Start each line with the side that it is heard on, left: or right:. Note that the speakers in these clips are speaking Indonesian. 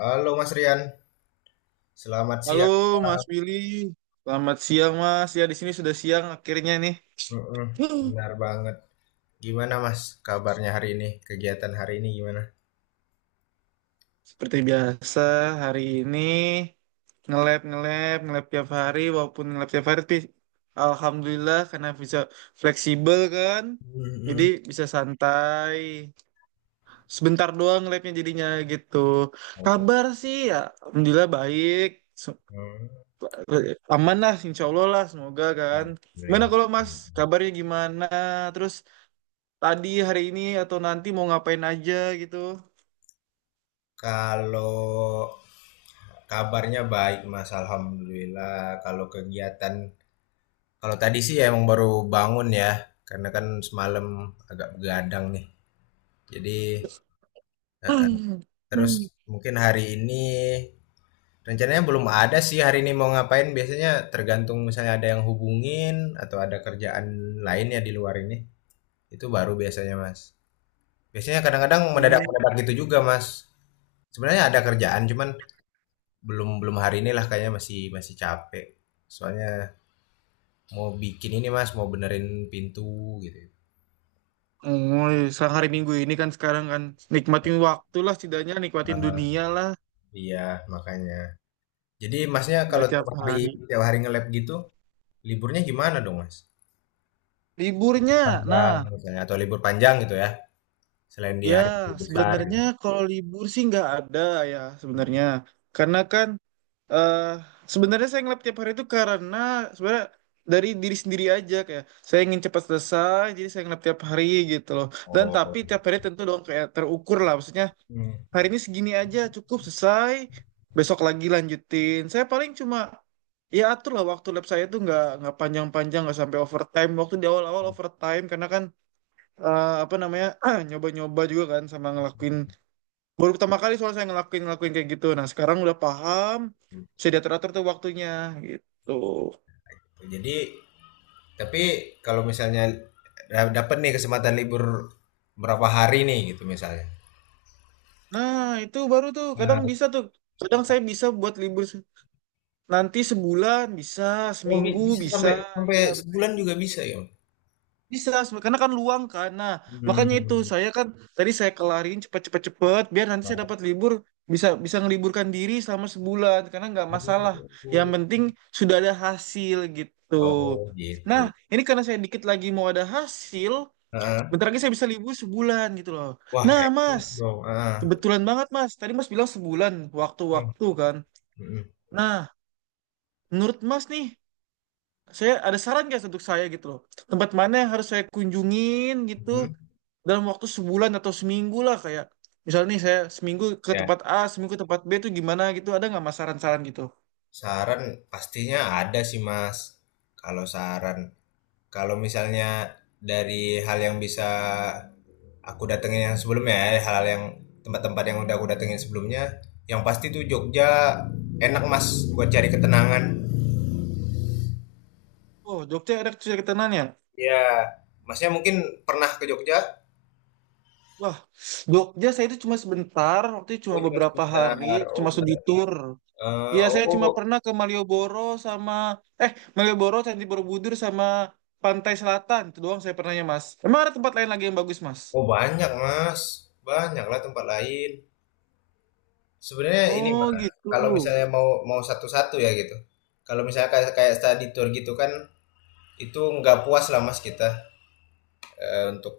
left: Halo Mas Rian, selamat
right: Halo
left: siang.
right: Mas Willy, selamat siang Mas. Ya di sini sudah siang akhirnya nih.
left: Mm-mm,
right: Huh.
left: benar banget. Gimana Mas kabarnya hari ini? Kegiatan hari ini gimana?
right: Seperti biasa hari ini nge-lab nge-lab nge-lab tiap hari. Walaupun nge-lab tiap hari tapi alhamdulillah karena bisa fleksibel kan. Jadi
left: Mm-mm.
right: bisa santai. Sebentar doang nge-labnya jadinya gitu.
left: Oh,
right: Kabar sih ya alhamdulillah baik. Se-
left: mm.
right: Aman lah insya Allah lah semoga kan. Gimana
left: Alhamdulillah.
right: kalau Mas kabarnya gimana? Terus tadi hari ini atau nanti mau ngapain aja gitu.
left: Kalau kabarnya baik Mas, Alhamdulillah. Kalau kegiatan, kalau tadi sih ya emang baru bangun ya, karena kan semalam agak begadang nih. Jadi eh, eh.
right: Hmm.
left: terus mungkin hari ini rencananya belum ada sih hari ini mau ngapain, biasanya tergantung misalnya ada yang hubungin atau ada kerjaan lain ya di luar ini. Itu baru biasanya, Mas. Biasanya kadang-kadang mendadak-mendadak gitu juga, Mas. Sebenarnya ada kerjaan cuman belum belum hari ini lah kayaknya masih masih capek. Soalnya mau bikin ini, Mas, mau benerin pintu gitu.
right: Oh, sekarang hari Minggu ini kan, sekarang kan nikmatin waktu lah setidaknya, nikmatin
left: Ah,
right: dunia lah.
left: iya, makanya. Jadi Masnya
right: Nggak
left: kalau tiap
right: tiap
left: hari
right: hari.
left: tiap hari nge-lab gitu, liburnya gimana dong, Mas?
right: Liburnya,
left: Panjang
right: nah
left: misalnya atau libur panjang gitu ya? Selain di
right: ya
left: hari guru besar gitu.
right: sebenarnya kalau libur sih nggak ada ya sebenarnya. Karena kan eh sebenarnya saya ngelap tiap hari itu karena sebenarnya dari diri sendiri aja, kayak saya ingin cepat selesai jadi saya ngelap tiap hari gitu loh. Dan
left: Oh.
right: tapi tiap hari tentu dong kayak terukur lah, maksudnya
left: Hmm.
right: hari ini segini aja cukup selesai, besok lagi lanjutin. Saya paling cuma ya atur lah waktu lab saya tuh nggak panjang-panjang, nggak sampai overtime. Waktu di awal-awal overtime karena kan, apa namanya, nyoba-nyoba juga kan sama ngelakuin baru pertama kali soalnya saya ngelakuin ngelakuin kayak gitu. Nah sekarang udah paham,
left: Gitu.
right: bisa diatur-atur tuh waktunya gitu.
left: Jadi, tapi kalau misalnya dapat nih kesempatan libur berapa hari nih gitu misalnya.
right: Nah itu baru tuh
left: Nah,
right: kadang bisa tuh, kadang saya bisa buat libur nanti sebulan bisa,
left: oh,
right: seminggu
left: bisa
right: bisa.
left: sampai sampai
right: Iya betul.
left: sebulan juga bisa ya.
right: Bisa, karena kan luang kan. Nah, makanya itu
left: Hmm.
right: saya kan tadi saya kelarin cepet-cepet-cepet biar nanti saya
left: Oh,
right: dapat libur, bisa bisa ngeliburkan diri selama sebulan karena nggak masalah. Yang penting sudah ada hasil gitu.
left: oh
right: Nah,
left: gitu.
right: ini karena saya dikit lagi mau ada hasil,
left: Heeh.
right: bentar lagi saya bisa libur sebulan gitu loh.
left: Wah,
right: Nah Mas,
left: enak dong. Ah.
right: kebetulan banget Mas. Tadi Mas bilang sebulan,
left: Nah,
right: waktu-waktu kan.
left: mm-mm.
right: Nah, menurut Mas nih, saya ada saran guys untuk saya gitu loh. Tempat mana yang harus saya kunjungin gitu dalam waktu sebulan atau seminggu lah, kayak misalnya nih saya seminggu ke
left: Ya,
right: tempat A, seminggu ke tempat B, itu gimana gitu. Ada nggak Mas saran-saran gitu?
left: saran pastinya ada sih, Mas. Kalau saran kalau misalnya dari hal yang bisa aku datengin yang sebelumnya ya, hal-hal yang tempat-tempat yang udah aku datengin sebelumnya, yang pasti tuh Jogja enak Mas buat cari ketenangan.
right: Oh, Jogja ada kesulitannya.
left: Ya, Masnya mungkin pernah ke Jogja?
right: Wah, Jogja saya itu cuma sebentar, waktu itu cuma
left: Oh cuma
right: beberapa hari,
left: sebentar. Oh,
right: cuma studi tour.
left: eh,
right: Iya, saya cuma
left: oh,
right: pernah ke Malioboro sama Malioboro, Candi Borobudur sama Pantai Selatan. Itu doang saya pernahnya, Mas. Emang ada tempat lain lagi yang bagus, Mas?
left: oh banyak Mas, banyak lah tempat lain. Sebenarnya ini
right: Oh,
left: Mas,
right: gitu.
left: kalau misalnya mau mau satu-satu ya gitu. Kalau misalnya kayak kayak study tour gitu kan, itu nggak puas lah Mas kita. eh, untuk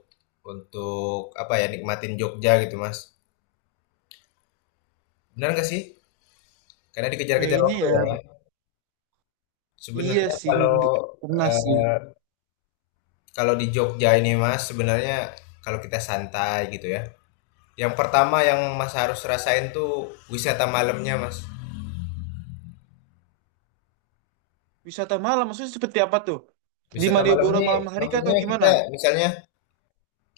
left: untuk apa ya nikmatin Jogja gitu Mas. Benar nggak sih? Karena dikejar-kejar
right: Kayaknya
left: waktu
right: ya,
left: ya.
right: iya
left: Sebenarnya
right: sih,
left: kalau
right: nggak pernah sih.
left: eh, kalau di Jogja ini Mas, sebenarnya kalau kita santai gitu ya. Yang pertama yang Mas harus rasain tuh wisata malamnya Mas.
right: Wisata malam, maksudnya seperti apa tuh? Di
left: Wisata malam
right: Malioboro
left: ini
right: malam hari kah atau
left: maksudnya
right: gimana?
left: kita misalnya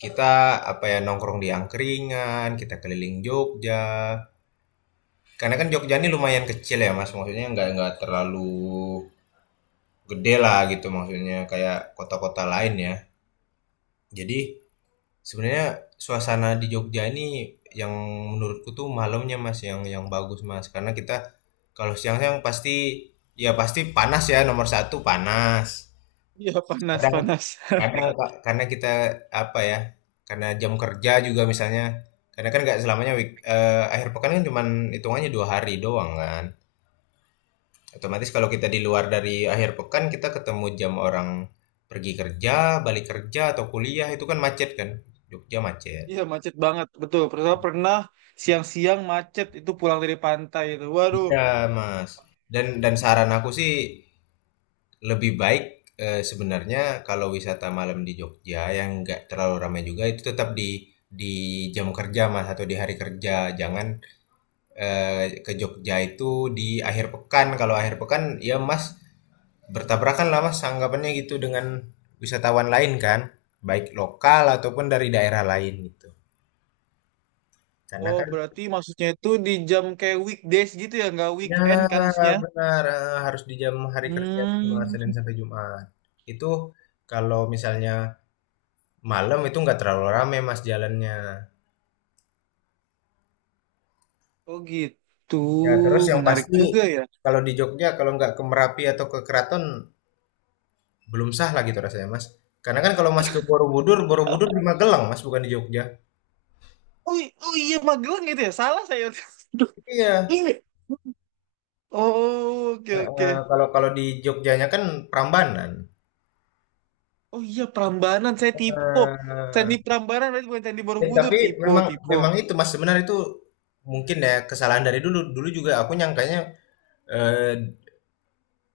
left: kita apa ya nongkrong di angkringan, kita keliling Jogja. Karena kan Jogja ini lumayan kecil ya Mas, maksudnya nggak terlalu gede lah gitu maksudnya kayak kota-kota lain ya. Jadi sebenarnya suasana di Jogja ini yang menurutku tuh malamnya Mas yang bagus Mas karena kita kalau siang-siang pasti ya pasti panas ya nomor satu panas.
right: Iya, panas,
left: Kadang
right: panas.
left: kadang Kak, karena kita apa ya karena jam kerja juga misalnya karena kan nggak selamanya akhir pekan kan cuman hitungannya dua hari doang kan. Otomatis kalau kita di luar dari akhir pekan, kita ketemu jam orang pergi kerja, balik kerja atau kuliah itu kan macet kan? Jogja macet.
right: Iya, macet banget, betul. Pernah, pernah siang-siang macet, itu pulang dari pantai itu. Waduh,
left: Iya, Mas. Dan saran aku sih lebih baik sebenarnya kalau wisata malam di Jogja yang nggak terlalu ramai juga itu tetap di jam kerja Mas atau di hari kerja. Jangan ke Jogja itu di akhir pekan. Kalau akhir pekan ya Mas bertabrakan lah Mas anggapannya gitu dengan wisatawan lain kan, baik lokal ataupun dari daerah lain gitu. Karena
right: oh
left: kan
right: berarti maksudnya itu di jam kayak weekdays gitu ya, nggak
left: ya
right: weekend kan maksudnya?
left: benar harus di jam hari kerja cuma
right: Hmm,
left: Senin sampai Jumat. Itu kalau misalnya malam itu nggak terlalu rame Mas jalannya.
right: oh gitu,
left: Ya terus yang
right: menarik
left: pasti
right: juga ya.
left: kalau di Jogja kalau nggak ke Merapi atau ke Keraton belum sah lah gitu rasanya Mas. Karena kan kalau Mas ke Borobudur, Borobudur di Magelang Mas bukan di Jogja.
right: Oh, oh iya, Magelang gitu ya, salah saya. Aduh,
left: Iya,
right: ini. Oh, oke,
left: heeh,
right: oke.
left: kalau kalau di Jogjanya kan Prambanan.
right: Oh iya Prambanan, saya tipo.
left: Heeh.
right: Candi Prambanan berarti, bukan Candi
left: Eh,
right: Borobudur.
left: tapi
right: Tipo,
left: memang
right: tipo.
left: memang itu Mas sebenarnya itu mungkin ya kesalahan dari dulu. Dulu juga aku nyangkanya eh,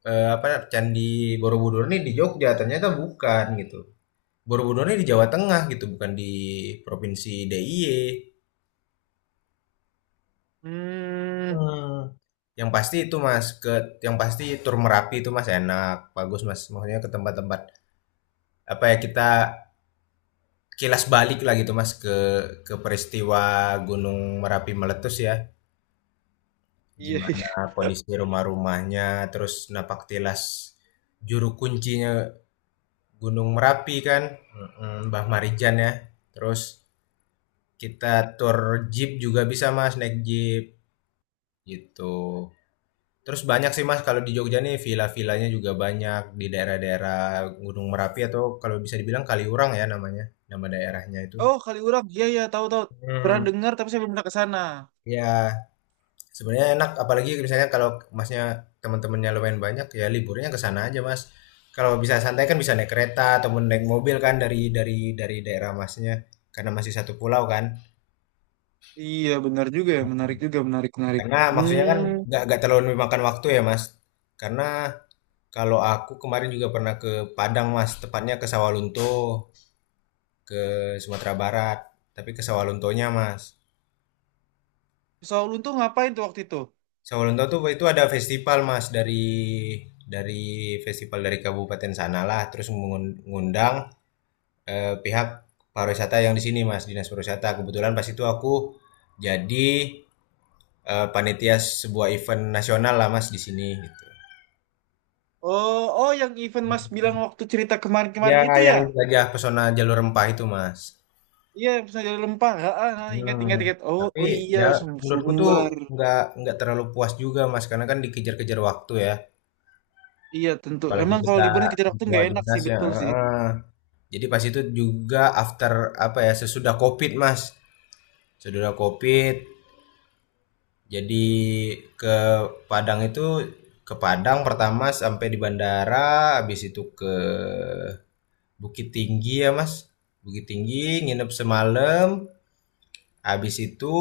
left: eh, apa Candi Borobudur ini di Jogja, ternyata bukan gitu. Borobudur ini di Jawa Tengah gitu, bukan di Provinsi DIY.
right: Hmm,
left: Hmm. Yang pasti itu Mas, ke yang pasti tur Merapi itu Mas enak, bagus Mas. Maksudnya ke tempat-tempat apa ya kita kilas balik lah gitu Mas ke peristiwa Gunung Merapi meletus ya.
right: iya,
left: Gimana
right: iya.
left: kondisi rumah-rumahnya, terus napak tilas juru kuncinya Gunung Merapi kan, mm, Mbah Marijan ya. Terus kita tour jeep juga bisa Mas, naik jeep gitu. Terus banyak sih Mas kalau di Jogja nih villa-villanya juga banyak di daerah-daerah Gunung Merapi atau kalau bisa dibilang Kaliurang ya namanya, nama daerahnya itu.
right: Oh Kaliurang, iya iya tahu tahu. Pernah
left: Hmm,
right: dengar tapi saya belum pernah ke sana.
left: ya sebenarnya enak, apalagi misalnya kalau Masnya teman-temannya lumayan banyak, ya liburnya ke sana aja, Mas. Kalau bisa santai kan bisa naik kereta ataupun naik mobil kan dari daerah Masnya, karena masih satu pulau kan.
right: Iya benar juga ya,
left: Mhm.
right: menarik juga, menarik menarik.
left: Karena maksudnya kan
right: Hmm.
left: nggak terlalu memakan waktu ya, Mas. Karena kalau aku kemarin juga pernah ke Padang, Mas, tepatnya ke Sawalunto, ke Sumatera Barat, tapi ke Sawaluntonya, Mas.
right: Soal tuh ngapain tuh waktu itu?
left: Sawalunto tuh itu ada festival Mas dari festival dari kabupaten sanalah terus ngundang pihak pariwisata yang di sini Mas, Dinas Pariwisata. Kebetulan pas itu aku jadi panitia sebuah event nasional lah Mas di sini gitu.
right: Oh oh, yang event Mas bilang waktu cerita
left: Ya
right: kemarin-kemarin itu
left: yang
right: ya?
left: jelajah pesona jalur rempah itu Mas.
right: Iya misalnya pernah jadi, ah, ah, ah, ingat
left: Hmm,
right: ingat ingat. Oh
left: tapi
right: oh iya,
left: ya menurutku tuh
right: Sumbar.
left: nggak nggak terlalu puas juga Mas karena kan dikejar-kejar waktu ya
right: Iya tentu.
left: apalagi
right: Emang kalau
left: kita
right: liburan kejar
left: di
right: waktu
left: bawah
right: nggak enak
left: dinas
right: sih,
left: ya
right: betul sih.
left: heeh. Jadi pas itu juga after apa ya sesudah Covid Mas. Sesudah Covid jadi ke Padang itu ke Padang pertama sampai di bandara habis itu ke Bukit Tinggi ya Mas. Bukit Tinggi nginep semalam habis itu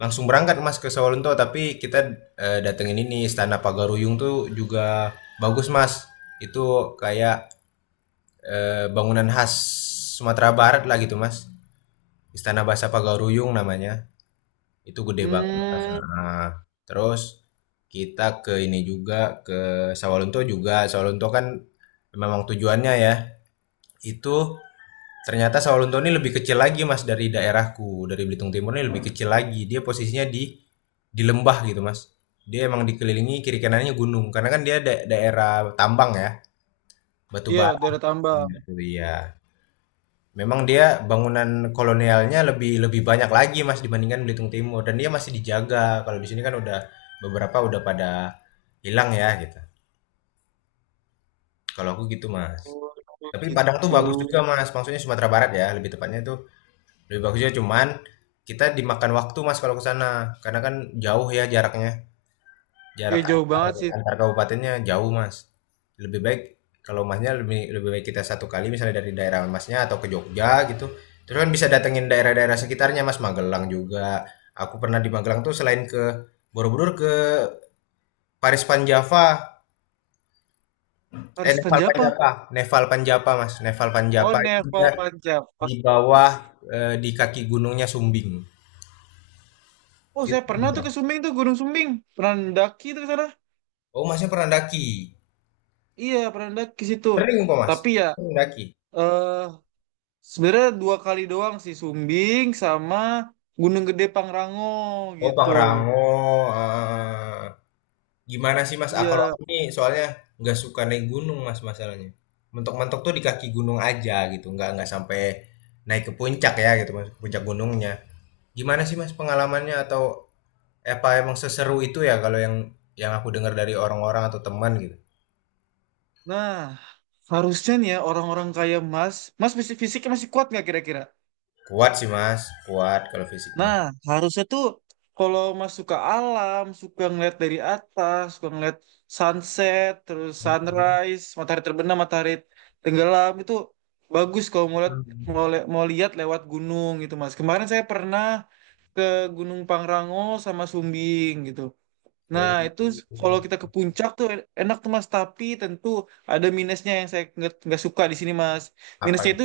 left: langsung berangkat Mas ke Sawalunto tapi kita datengin ini Istana Pagaruyung tuh juga bagus Mas. Itu kayak bangunan khas Sumatera Barat lah gitu Mas. Istana Bahasa Pagaruyung namanya, itu gede banget.
right: Hmm,
left: Nah, terus kita ke ini juga, ke Sawalunto juga. Sawalunto kan memang tujuannya ya, itu ternyata Sawalunto ini lebih kecil lagi mas dari daerahku, dari Belitung Timur ini lebih kecil lagi. Dia posisinya di lembah gitu mas. Dia emang dikelilingi kiri kanannya gunung, karena kan dia daerah tambang ya, batu
right: iya
left: bara.
right: daerah tambang.
left: Iya. Memang dia bangunan kolonialnya lebih lebih banyak lagi Mas dibandingkan Belitung Timur dan dia masih dijaga. Kalau di sini kan udah beberapa udah pada hilang ya gitu. Kalau aku gitu Mas.
right: Oh,
left: Tapi Padang tuh
right: gitu.
left: bagus juga Mas, maksudnya Sumatera Barat ya, lebih tepatnya itu lebih bagus juga cuman kita dimakan waktu Mas kalau ke sana karena kan jauh ya jaraknya.
right: Iya
left: Jarak
right: jauh
left: antar
right: banget sih.
left: antar kabupatennya jauh, Mas. Lebih baik kalau Masnya lebih lebih baik kita satu kali misalnya dari daerah Masnya atau ke Jogja gitu. Terus kan bisa datengin daerah-daerah sekitarnya, Mas, Magelang juga. Aku pernah di Magelang tuh selain ke Borobudur ke Paris Panjava,
right: Paris
left: Nepal
right: Panjapa.
left: Panjava, Nepal Panjava, Mas. Nepal
right: Oh,
left: panjapa itu dia
right: Nepal Panjapa.
left: di bawah di kaki gunungnya Sumbing.
right: Oh,
left: Itu
right: saya pernah tuh
left: pernah.
right: ke Sumbing tuh, Gunung Sumbing. Pernah mendaki tuh ke sana.
left: Oh, Masnya pernah daki.
right: Iya, pernah mendaki situ.
left: Sering kok, Mas.
right: Tapi ya,
left: Sering daki.
right: eh sebenarnya dua kali doang sih, Sumbing sama Gunung Gede Pangrango
left: Oh,
right: gitu.
left: Pangrango, eh, gimana sih Mas, ah, kalau
right: Iya,
left: aku nih soalnya nggak suka naik gunung Mas masalahnya. Mentok-mentok tuh di kaki gunung aja gitu, nggak sampai naik ke puncak ya gitu Mas, puncak gunungnya. Gimana sih Mas pengalamannya atau apa emang seseru itu ya kalau yang aku dengar dari orang-orang atau teman gitu?
right: nah harusnya nih ya orang-orang kayak Mas, Mas fisik fisiknya masih kuat nggak kira-kira?
left: Kuat sih Mas, kuat kalau fisik mah.
right: Nah, harusnya tuh kalau Mas suka alam, suka ngeliat dari atas, suka ngeliat sunset, terus sunrise, matahari terbenam, matahari tenggelam, itu bagus kalau mau lihat,
left: Hmm.
right: mau lihat lewat gunung gitu, Mas. Kemarin saya pernah ke Gunung Pangrango sama Sumbing gitu. Nah,
left: Oh,
right: itu kalau kita ke puncak tuh enak tuh Mas, tapi tentu ada minusnya yang saya nggak suka di sini Mas.
left: apa
right: Minusnya
left: gitu?
right: itu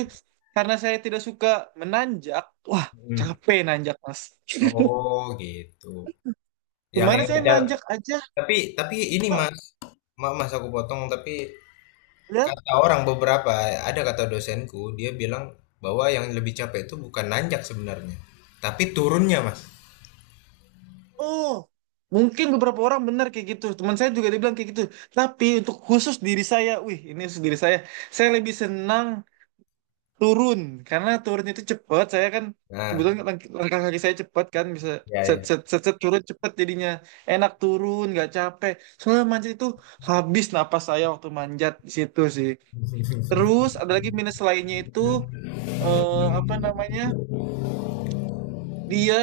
right: karena saya tidak suka menanjak, wah
left: Hmm.
right: capek nanjak Mas.
left: Oh gitu.
right: Kemarin
left: Yang
right: saya nanjak aja,
left: tapi ini
right: Pak,
left: Mas, maaf Mas aku potong tapi
right: ya.
left: kata orang beberapa, ada kata dosenku, dia bilang bahwa yang lebih capek itu bukan nanjak sebenarnya, tapi turunnya, Mas.
right: Oh, mungkin beberapa orang benar kayak gitu. Teman saya juga dibilang kayak gitu. Tapi untuk khusus diri saya, wih, ini khusus diri saya. Saya lebih senang turun karena turun itu cepat. Saya kan
left: Nah,
right: kebetulan langkah kaki saya cepat kan, bisa
left: ya
right: set
left: ya.
right: set set, set, turun cepat jadinya enak, turun nggak capek. Soalnya manjat itu habis napas saya waktu manjat di situ sih. Terus ada lagi minus lainnya itu, eh, apa namanya, dia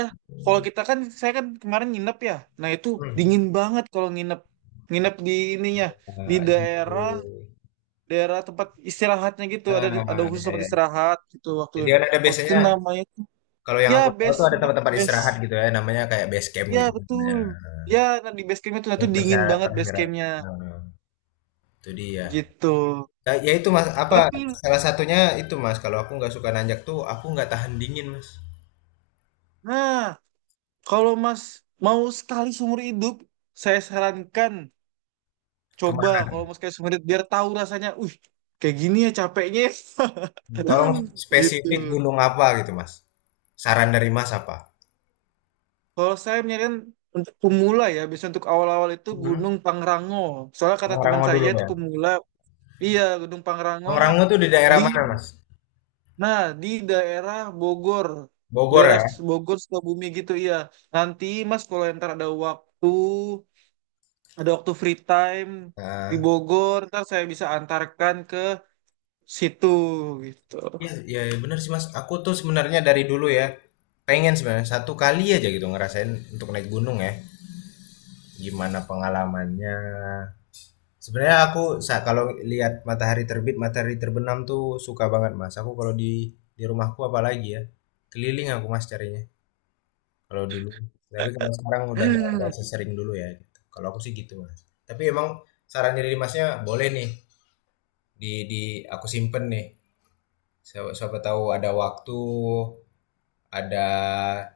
right: kalau kita kan, saya kan kemarin nginep ya, nah itu
left: Hmm.
right: dingin banget kalau nginep, nginep di ininya, di
left: Nah,
right: daerah,
left: di-
right: daerah tempat istirahatnya gitu. Ada
left: nah,
right: khusus
left: ya,
right: tempat
left: ya.
right: istirahat gitu waktu,
left: Jadi kan ada
right: waktu itu
left: biasanya
right: namanya,
left: kalau yang
right: ya
left: aku tahu tuh ada tempat-tempat
right: base.
left: istirahat gitu ya, namanya kayak base camp
right: Ya
left: gitu kan namanya.
right: betul. Ya nah, di base campnya tuh, nah
left: Yang
right: tuh dingin
left: persyarat
right: banget base
left: persyarat.
right: campnya
left: Nah, itu dia.
right: gitu.
left: Nah, ya itu Mas, apa
right: Tapi
left: salah satunya itu Mas, kalau aku nggak suka nanjak tuh aku nggak tahan dingin, Mas.
right: nah kalau Mas mau sekali seumur hidup, saya sarankan coba.
left: Kemana?
right: Kalau mau sekali seumur hidup biar tahu rasanya. Uh, kayak gini ya capeknya. Ya.
left: Tolong
right: Gitu.
left: spesifik gunung apa gitu, Mas? Saran dari Mas apa?
right: Kalau saya menyarankan untuk pemula ya, bisa untuk awal-awal itu
left: Hmm.
right: Gunung Pangrango. Soalnya kata teman
left: Pangrango dulu
right: saya itu
left: ya.
right: pemula, iya Gunung Pangrango
left: Pangrango tuh di daerah
right: di,
left: mana, Mas?
right: nah, di
left: Bogor
right: daerah
left: ya?
right: Bogor Sukabumi gitu iya. Nanti Mas kalau ntar ada waktu free time di
left: Nah,
right: Bogor, ntar saya bisa antarkan ke situ gitu.
left: ya, ya bener sih, Mas. Aku tuh sebenarnya dari dulu ya, pengen sebenarnya satu kali aja gitu ngerasain untuk naik gunung ya. Gimana pengalamannya? Sebenarnya aku kalau lihat matahari terbit, matahari terbenam tuh suka banget, Mas. Aku kalau di rumahku apalagi ya, keliling aku Mas carinya. Kalau dulu, tapi kalau sekarang udah nggak sesering dulu ya, gitu. Kalau aku sih gitu, Mas. Tapi emang saran dari Masnya boleh nih di aku simpen nih. Siapa, siapa tahu ada waktu, ada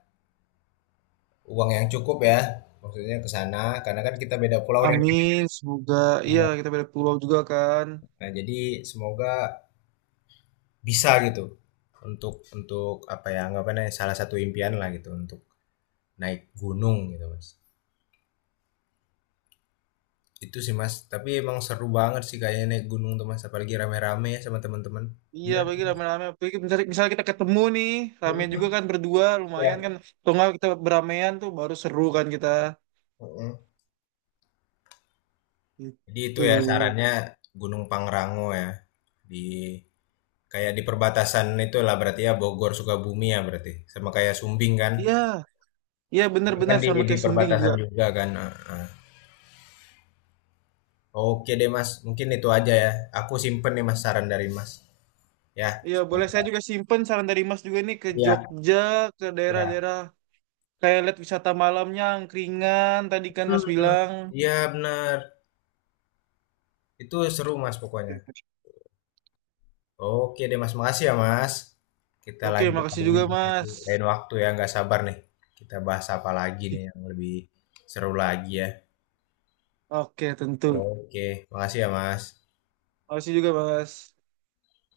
left: uang yang cukup ya. Maksudnya ke sana karena kan kita beda pulau nih. Mas.
right: Amin, semoga. Iya kita beda pulau juga kan.
left: Nah, jadi semoga bisa gitu untuk apa ya anggapannya salah satu impian lah gitu untuk naik gunung gitu, Mas. Itu sih Mas, tapi emang seru banget sih kayaknya naik gunung tuh Mas, apalagi rame-rame ya sama teman-teman.
right: Iya,
left: Bener.
right: bagi rame-rame. Apalagi misalnya, misalnya kita ketemu nih, rame
left: Mhm.
right: juga kan berdua,
left: Iya.
right: lumayan kan. Atau nggak kita beramean tuh baru seru kan kita.
left: Mhm. Jadi itu ya
right: Gitu.
left: sarannya Gunung Pangrango ya. Di kayak di perbatasan itulah berarti ya Bogor Sukabumi ya berarti. Sama kayak Sumbing kan.
right: Iya, iya
left: Ini kan
right: bener-bener
left: di
right: sama
left: di
right: kayak Sumbing
left: perbatasan
right: juga.
left: juga kan. Ah, ah. Oke deh Mas, mungkin itu aja ya. Aku simpen nih Mas saran dari Mas. Ya,
right: Iya, boleh saya
left: semoga.
right: juga simpen saran dari Mas juga nih, ke
left: Iya,
right: Jogja, ke
left: iya.
right: daerah-daerah kayak lihat wisata malamnya, angkringan tadi kan Mas
left: Hmm.
right: bilang.
left: Iya benar. Itu seru Mas pokoknya. Oke deh Mas, makasih ya Mas. Kita
right: Oke,
left: lanjut
right: makasih
left: lagi
right: juga
left: di
right: Mas.
left: lain waktu ya, nggak sabar nih. Kita bahas apa lagi nih yang lebih seru lagi ya.
right: Oke, tentu.
left: Oke, makasih ya Mas.
right: Makasih juga Mas.